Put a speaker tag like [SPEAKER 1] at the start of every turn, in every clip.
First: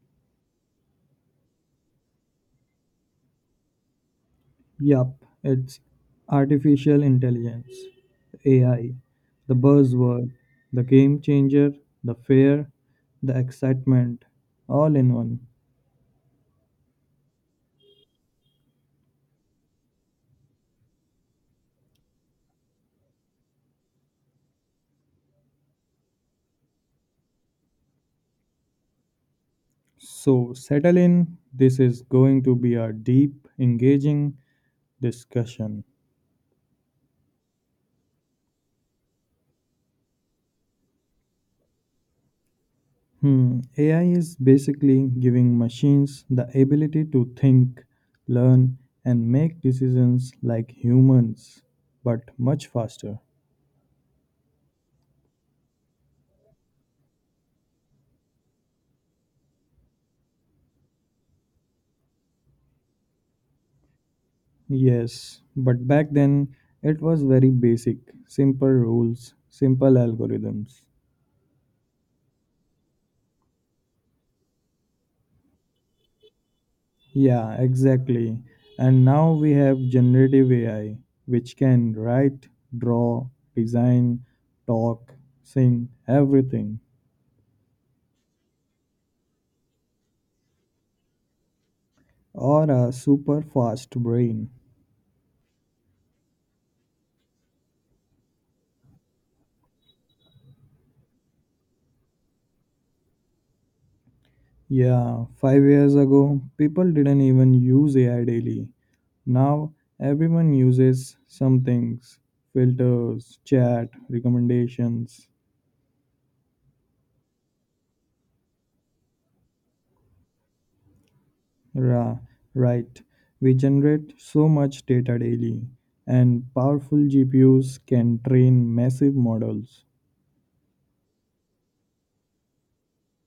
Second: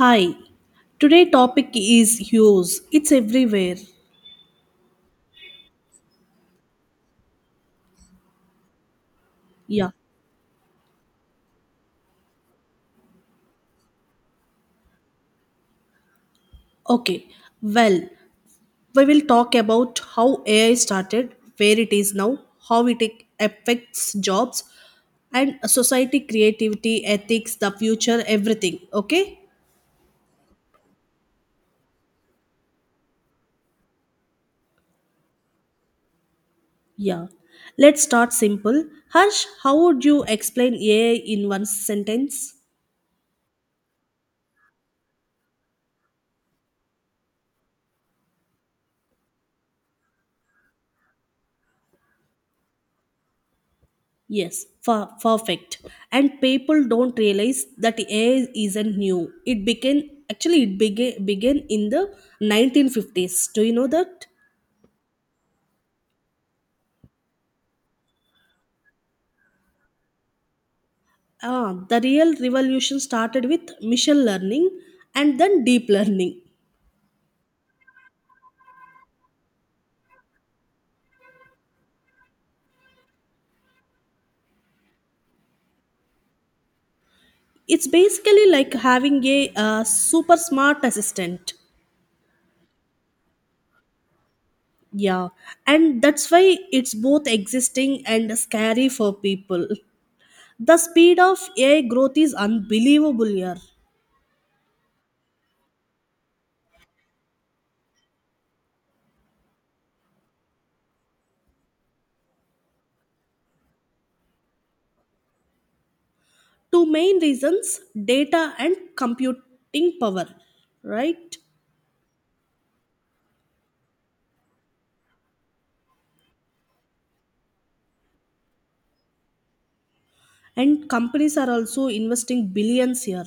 [SPEAKER 1] Hi. Today topic is use. It's everywhere.
[SPEAKER 2] Yup, it's artificial intelligence, AI, the
[SPEAKER 1] Yeah.
[SPEAKER 2] buzzword, the game changer, the fear, the excitement, all in one.
[SPEAKER 1] Okay. Well, we will talk about how AI started, where it is now, how it affects jobs and society, creativity, ethics, the future, everything. Okay?
[SPEAKER 2] So, settle in. This is going to be a deep, engaging discussion.
[SPEAKER 1] Yeah. Let's start simple. Harsh, how would you explain AI in one sentence?
[SPEAKER 2] AI is basically giving machines the ability to think, learn, and make decisions like humans, but much faster.
[SPEAKER 1] Yes, perfect. And people don't realize that AI isn't new. It began actually it began began in the 1950s. Do you know that?
[SPEAKER 2] Yes, but back then it was very basic, simple rules, simple algorithms.
[SPEAKER 1] Ah, the real revolution started with machine learning and then deep learning.
[SPEAKER 2] Yeah, exactly. And now we have generative AI, which can write, draw, design, talk, sing, everything,
[SPEAKER 1] It's basically like having a super smart assistant.
[SPEAKER 2] or a super fast brain.
[SPEAKER 1] Yeah, and that's why it's both existing and scary for people. The speed of AI growth is unbelievable here.
[SPEAKER 2] Yeah, 5 years ago, people didn't even use AI daily. Now everyone uses some things filters, chat, recommendations.
[SPEAKER 1] Two main reasons, data and computing power, right?
[SPEAKER 2] Ra- right. We generate so much data daily, and powerful GPUs can train massive models.
[SPEAKER 1] And companies are also investing billions here.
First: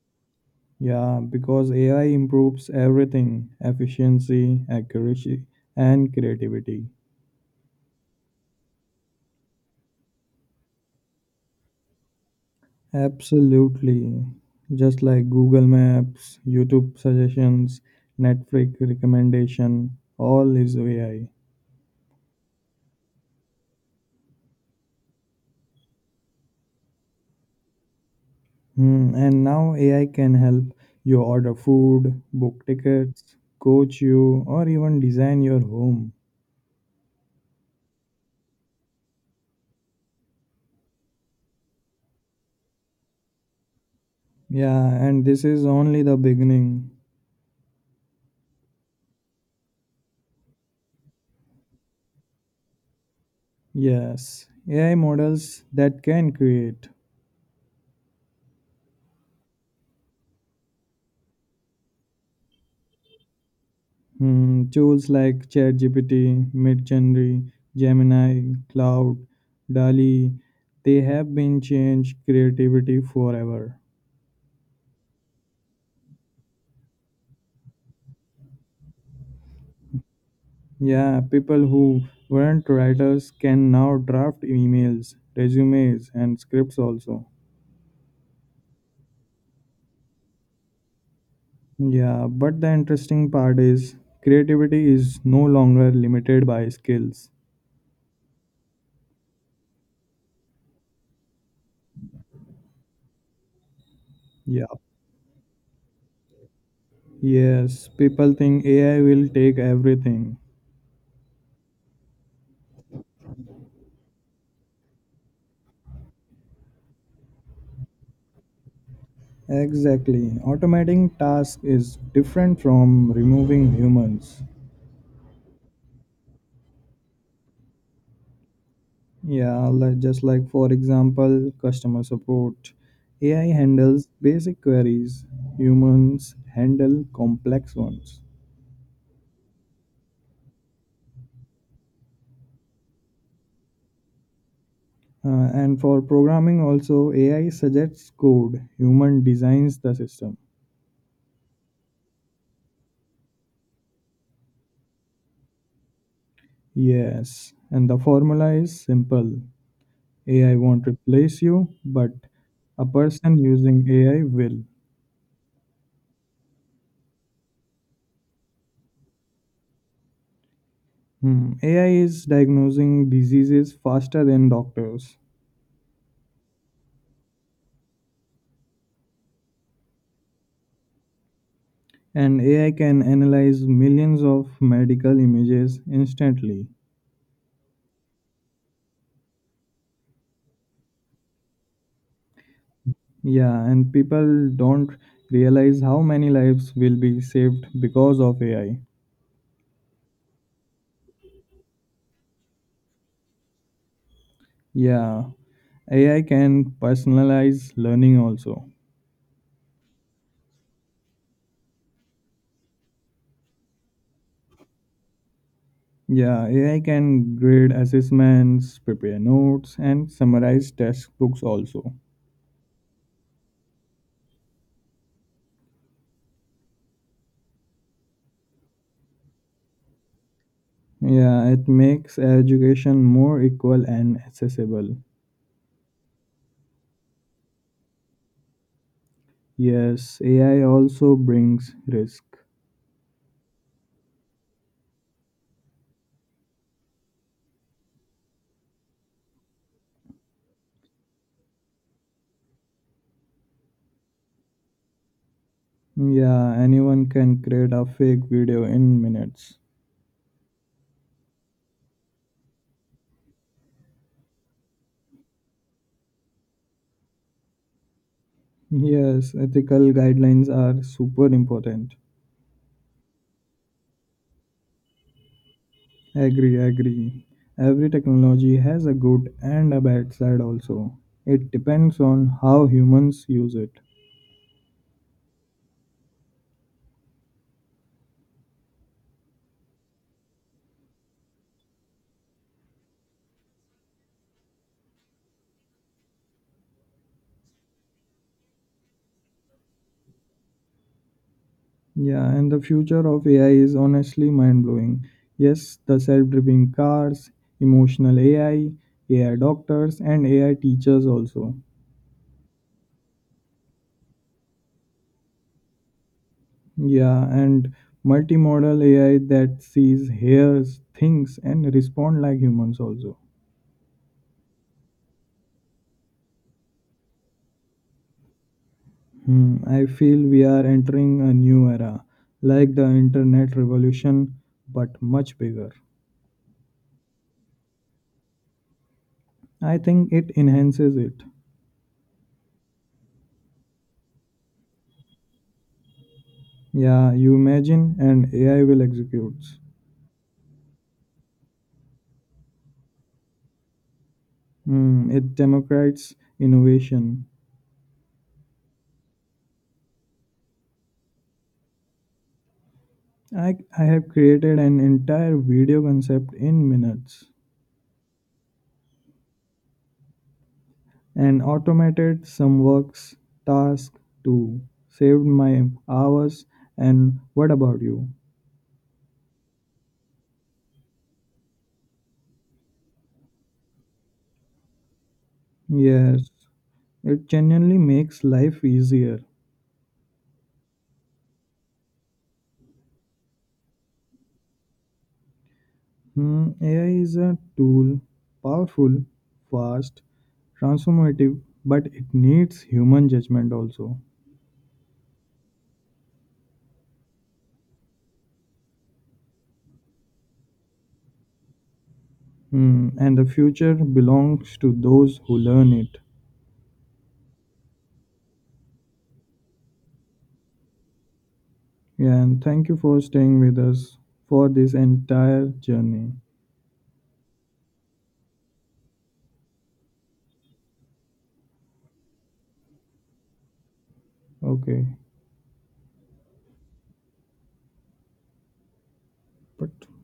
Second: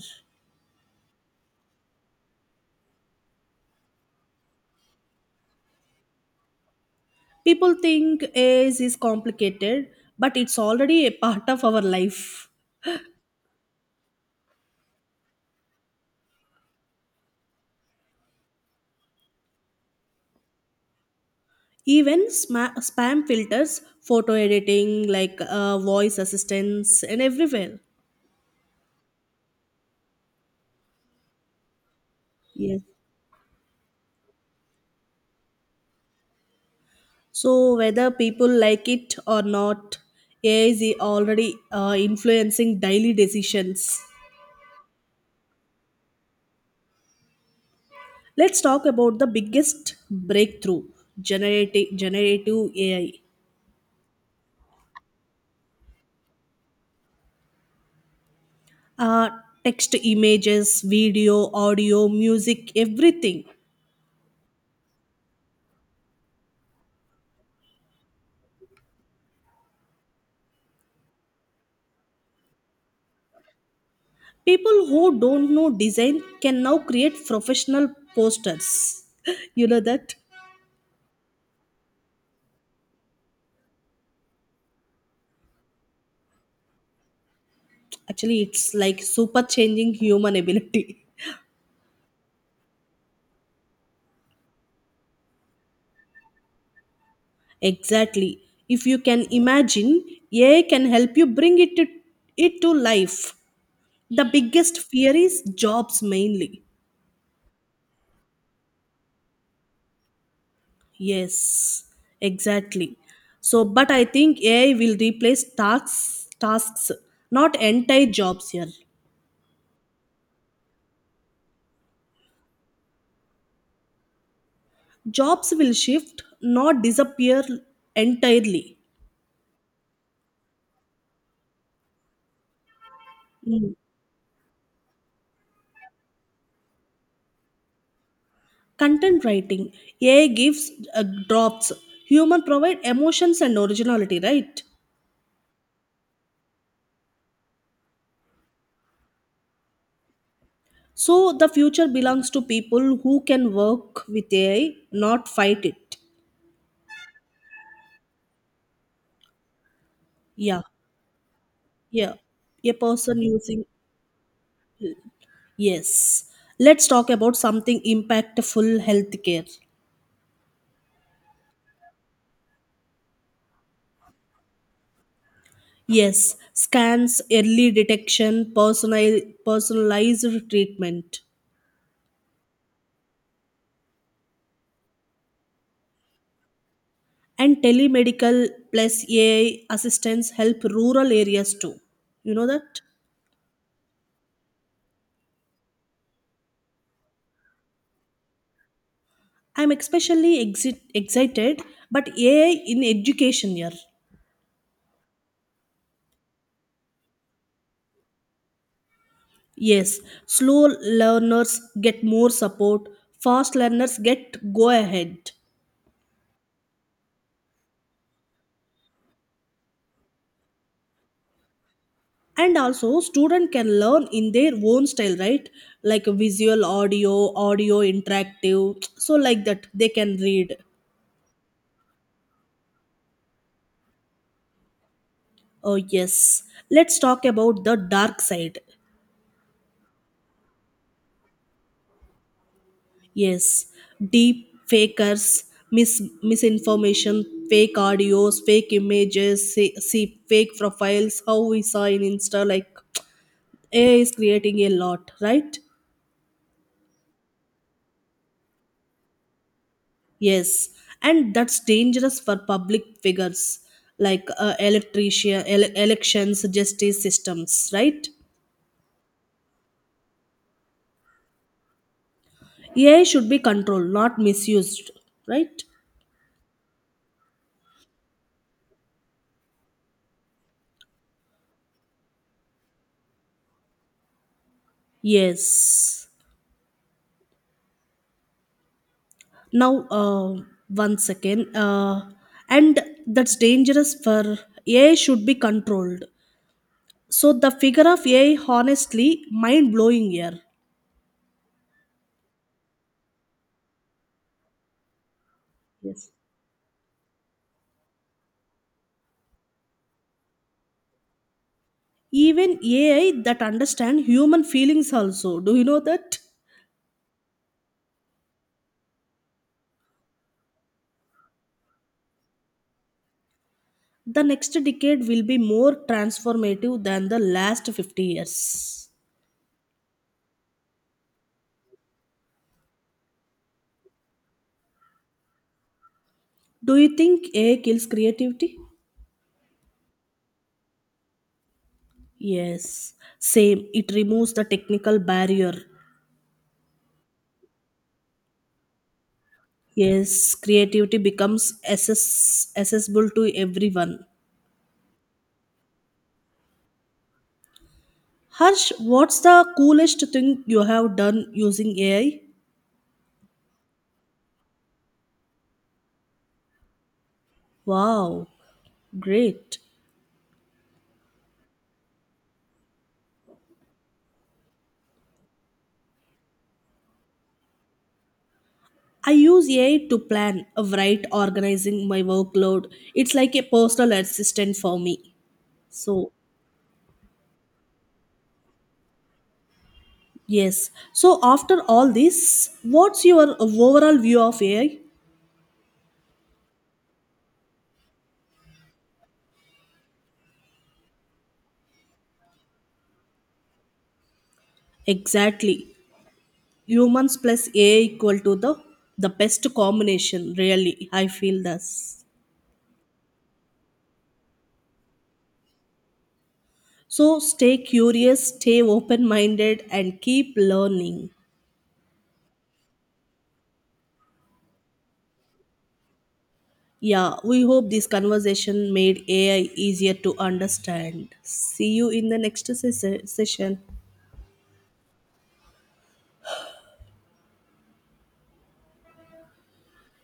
[SPEAKER 2] Yeah, because AI improves everything efficiency, accuracy, and creativity.
[SPEAKER 1] People think AI is complicated, but it's already a part of our life.
[SPEAKER 2] Absolutely. Just like Google Maps, YouTube suggestions, Netflix recommendation, all is AI.
[SPEAKER 1] Even spam filters, photo editing, like voice assistants and everywhere.
[SPEAKER 2] And now AI can help you order food, book
[SPEAKER 1] Yes,
[SPEAKER 2] tickets, coach you, or even design your home.
[SPEAKER 1] so whether people like it or not, AI is already influencing daily decisions.
[SPEAKER 2] Yeah, and this is only the beginning.
[SPEAKER 1] Let's talk about the biggest breakthrough, generative AI.
[SPEAKER 2] Yes, AI models that can create
[SPEAKER 1] Uh, text, images, video, audio, music, everything.
[SPEAKER 2] tools like ChatGPT, Midjourney, Gemini, Cloud, DALI, they have been changed creativity forever.
[SPEAKER 1] People who don't know design can now create professional posters. You know that?
[SPEAKER 2] Yeah, people who weren't writers can now draft emails, resumes, and scripts also.
[SPEAKER 1] Actually, it's like super changing human ability.
[SPEAKER 2] Yeah, but the interesting part is creativity is no longer limited by skills.
[SPEAKER 1] Exactly. If you can imagine, AI can help you bring it to life. The
[SPEAKER 2] Yeah.
[SPEAKER 1] biggest fear is jobs mainly.
[SPEAKER 2] Yes, people think AI will take everything.
[SPEAKER 1] Yes, exactly. So, but I think AI will replace tasks, not entire jobs here.
[SPEAKER 2] Exactly. Automating tasks is different from removing humans.
[SPEAKER 1] Jobs will shift, not disappear entirely.
[SPEAKER 2] Yeah, like just like for example, customer support. AI
[SPEAKER 1] Mm.
[SPEAKER 2] handles basic queries, humans handle complex ones.
[SPEAKER 1] Content writing, AI gives drops. Human provide emotions and originality, right?
[SPEAKER 2] And for programming, also AI suggests code, human designs the system.
[SPEAKER 1] So the future belongs to people who can work with AI, not fight it.
[SPEAKER 2] Yes, and the formula is simple AI
[SPEAKER 1] Yeah,
[SPEAKER 2] won't replace you, but
[SPEAKER 1] yeah. A
[SPEAKER 2] a
[SPEAKER 1] person
[SPEAKER 2] person
[SPEAKER 1] using.
[SPEAKER 2] using AI will.
[SPEAKER 1] Yes, let's talk about something impactful, healthcare.
[SPEAKER 2] Hmm. AI is diagnosing diseases faster than doctors.
[SPEAKER 1] Yes, scans, early detection, personalized treatment,
[SPEAKER 2] And AI can analyze millions of medical images instantly.
[SPEAKER 1] and telemedical plus AI assistance help rural areas too. You know that?
[SPEAKER 2] Yeah, and people don't realize how many lives will be saved because of AI.
[SPEAKER 1] I'm especially excited, but AI in education year.
[SPEAKER 2] Yeah, AI can personalize learning also.
[SPEAKER 1] Yes, slow learners get more support, fast learners get go ahead.
[SPEAKER 2] Yeah, AI can grade assessments, prepare notes, and summarize textbooks also.
[SPEAKER 1] And also student can learn in their own style, right? Like a visual, audio interactive, so like that they can read.
[SPEAKER 2] Yeah, it makes education more equal and accessible.
[SPEAKER 1] Oh yes, let's talk about the dark side.
[SPEAKER 2] Yes, AI also brings risk.
[SPEAKER 1] Yes, deep fakers, misinformation, fake audios, fake images, see fake profiles how we saw in insta, like AI is creating a lot, right?
[SPEAKER 2] Yeah, anyone can create a fake video in minutes.
[SPEAKER 1] Yes, and that's dangerous for public figures, like elections, justice systems, right?
[SPEAKER 2] Yes, ethical guidelines are super important.
[SPEAKER 1] AI should be controlled, not misused, right?
[SPEAKER 2] Agree, agree. Every technology has a good and a bad side also. It depends on how humans use it.
[SPEAKER 1] Yes. Now, one second. And that's dangerous for AI should be controlled. So the figure of AI, honestly, mind blowing here.
[SPEAKER 2] Yeah, and the future of AI is honestly mind blowing. Yes, the
[SPEAKER 1] Yes.
[SPEAKER 2] self driving cars, emotional AI, AI doctors, and AI teachers also.
[SPEAKER 1] Even AI that understand human feelings also. Do you know that?
[SPEAKER 2] Yeah, and multimodal AI that sees, hears, thinks, and respond like humans also.
[SPEAKER 1] The next decade will be more transformative than the last 50 years.
[SPEAKER 2] I feel we are entering a new era, like the internet revolution, but much bigger.
[SPEAKER 1] Do you think AI kills creativity?
[SPEAKER 2] I think it enhances it.
[SPEAKER 1] Yes, same. It removes the technical barrier.
[SPEAKER 2] Yeah, you imagine, and AI will execute.
[SPEAKER 1] Yes, creativity becomes accessible to everyone.
[SPEAKER 2] It democrates innovation.
[SPEAKER 1] Harsh, what's the coolest thing you have done using AI?
[SPEAKER 2] I have created an entire video concept in minutes.
[SPEAKER 1] Wow, great.
[SPEAKER 2] And automated some works tasks too. Saved my hours. And what about you?
[SPEAKER 1] I use AI to plan, write, organizing my workload. It's like a personal assistant for me. So,
[SPEAKER 2] Yes, it genuinely makes life easier.
[SPEAKER 1] yes. So, after all this, what's your overall view of AI?
[SPEAKER 2] AI is a tool, powerful, fast, transformative, but it needs human judgment also.
[SPEAKER 1] Exactly. Humans plus AI equal to the best combination. Really, I feel this.
[SPEAKER 2] And the future belongs to those who learn it.
[SPEAKER 1] So, stay curious, stay open minded, and keep learning.
[SPEAKER 2] Yeah, and thank you for staying with us for this entire journey.
[SPEAKER 1] Yeah, we hope this conversation made AI easier to understand. See you in the next session.
[SPEAKER 2] Okay, but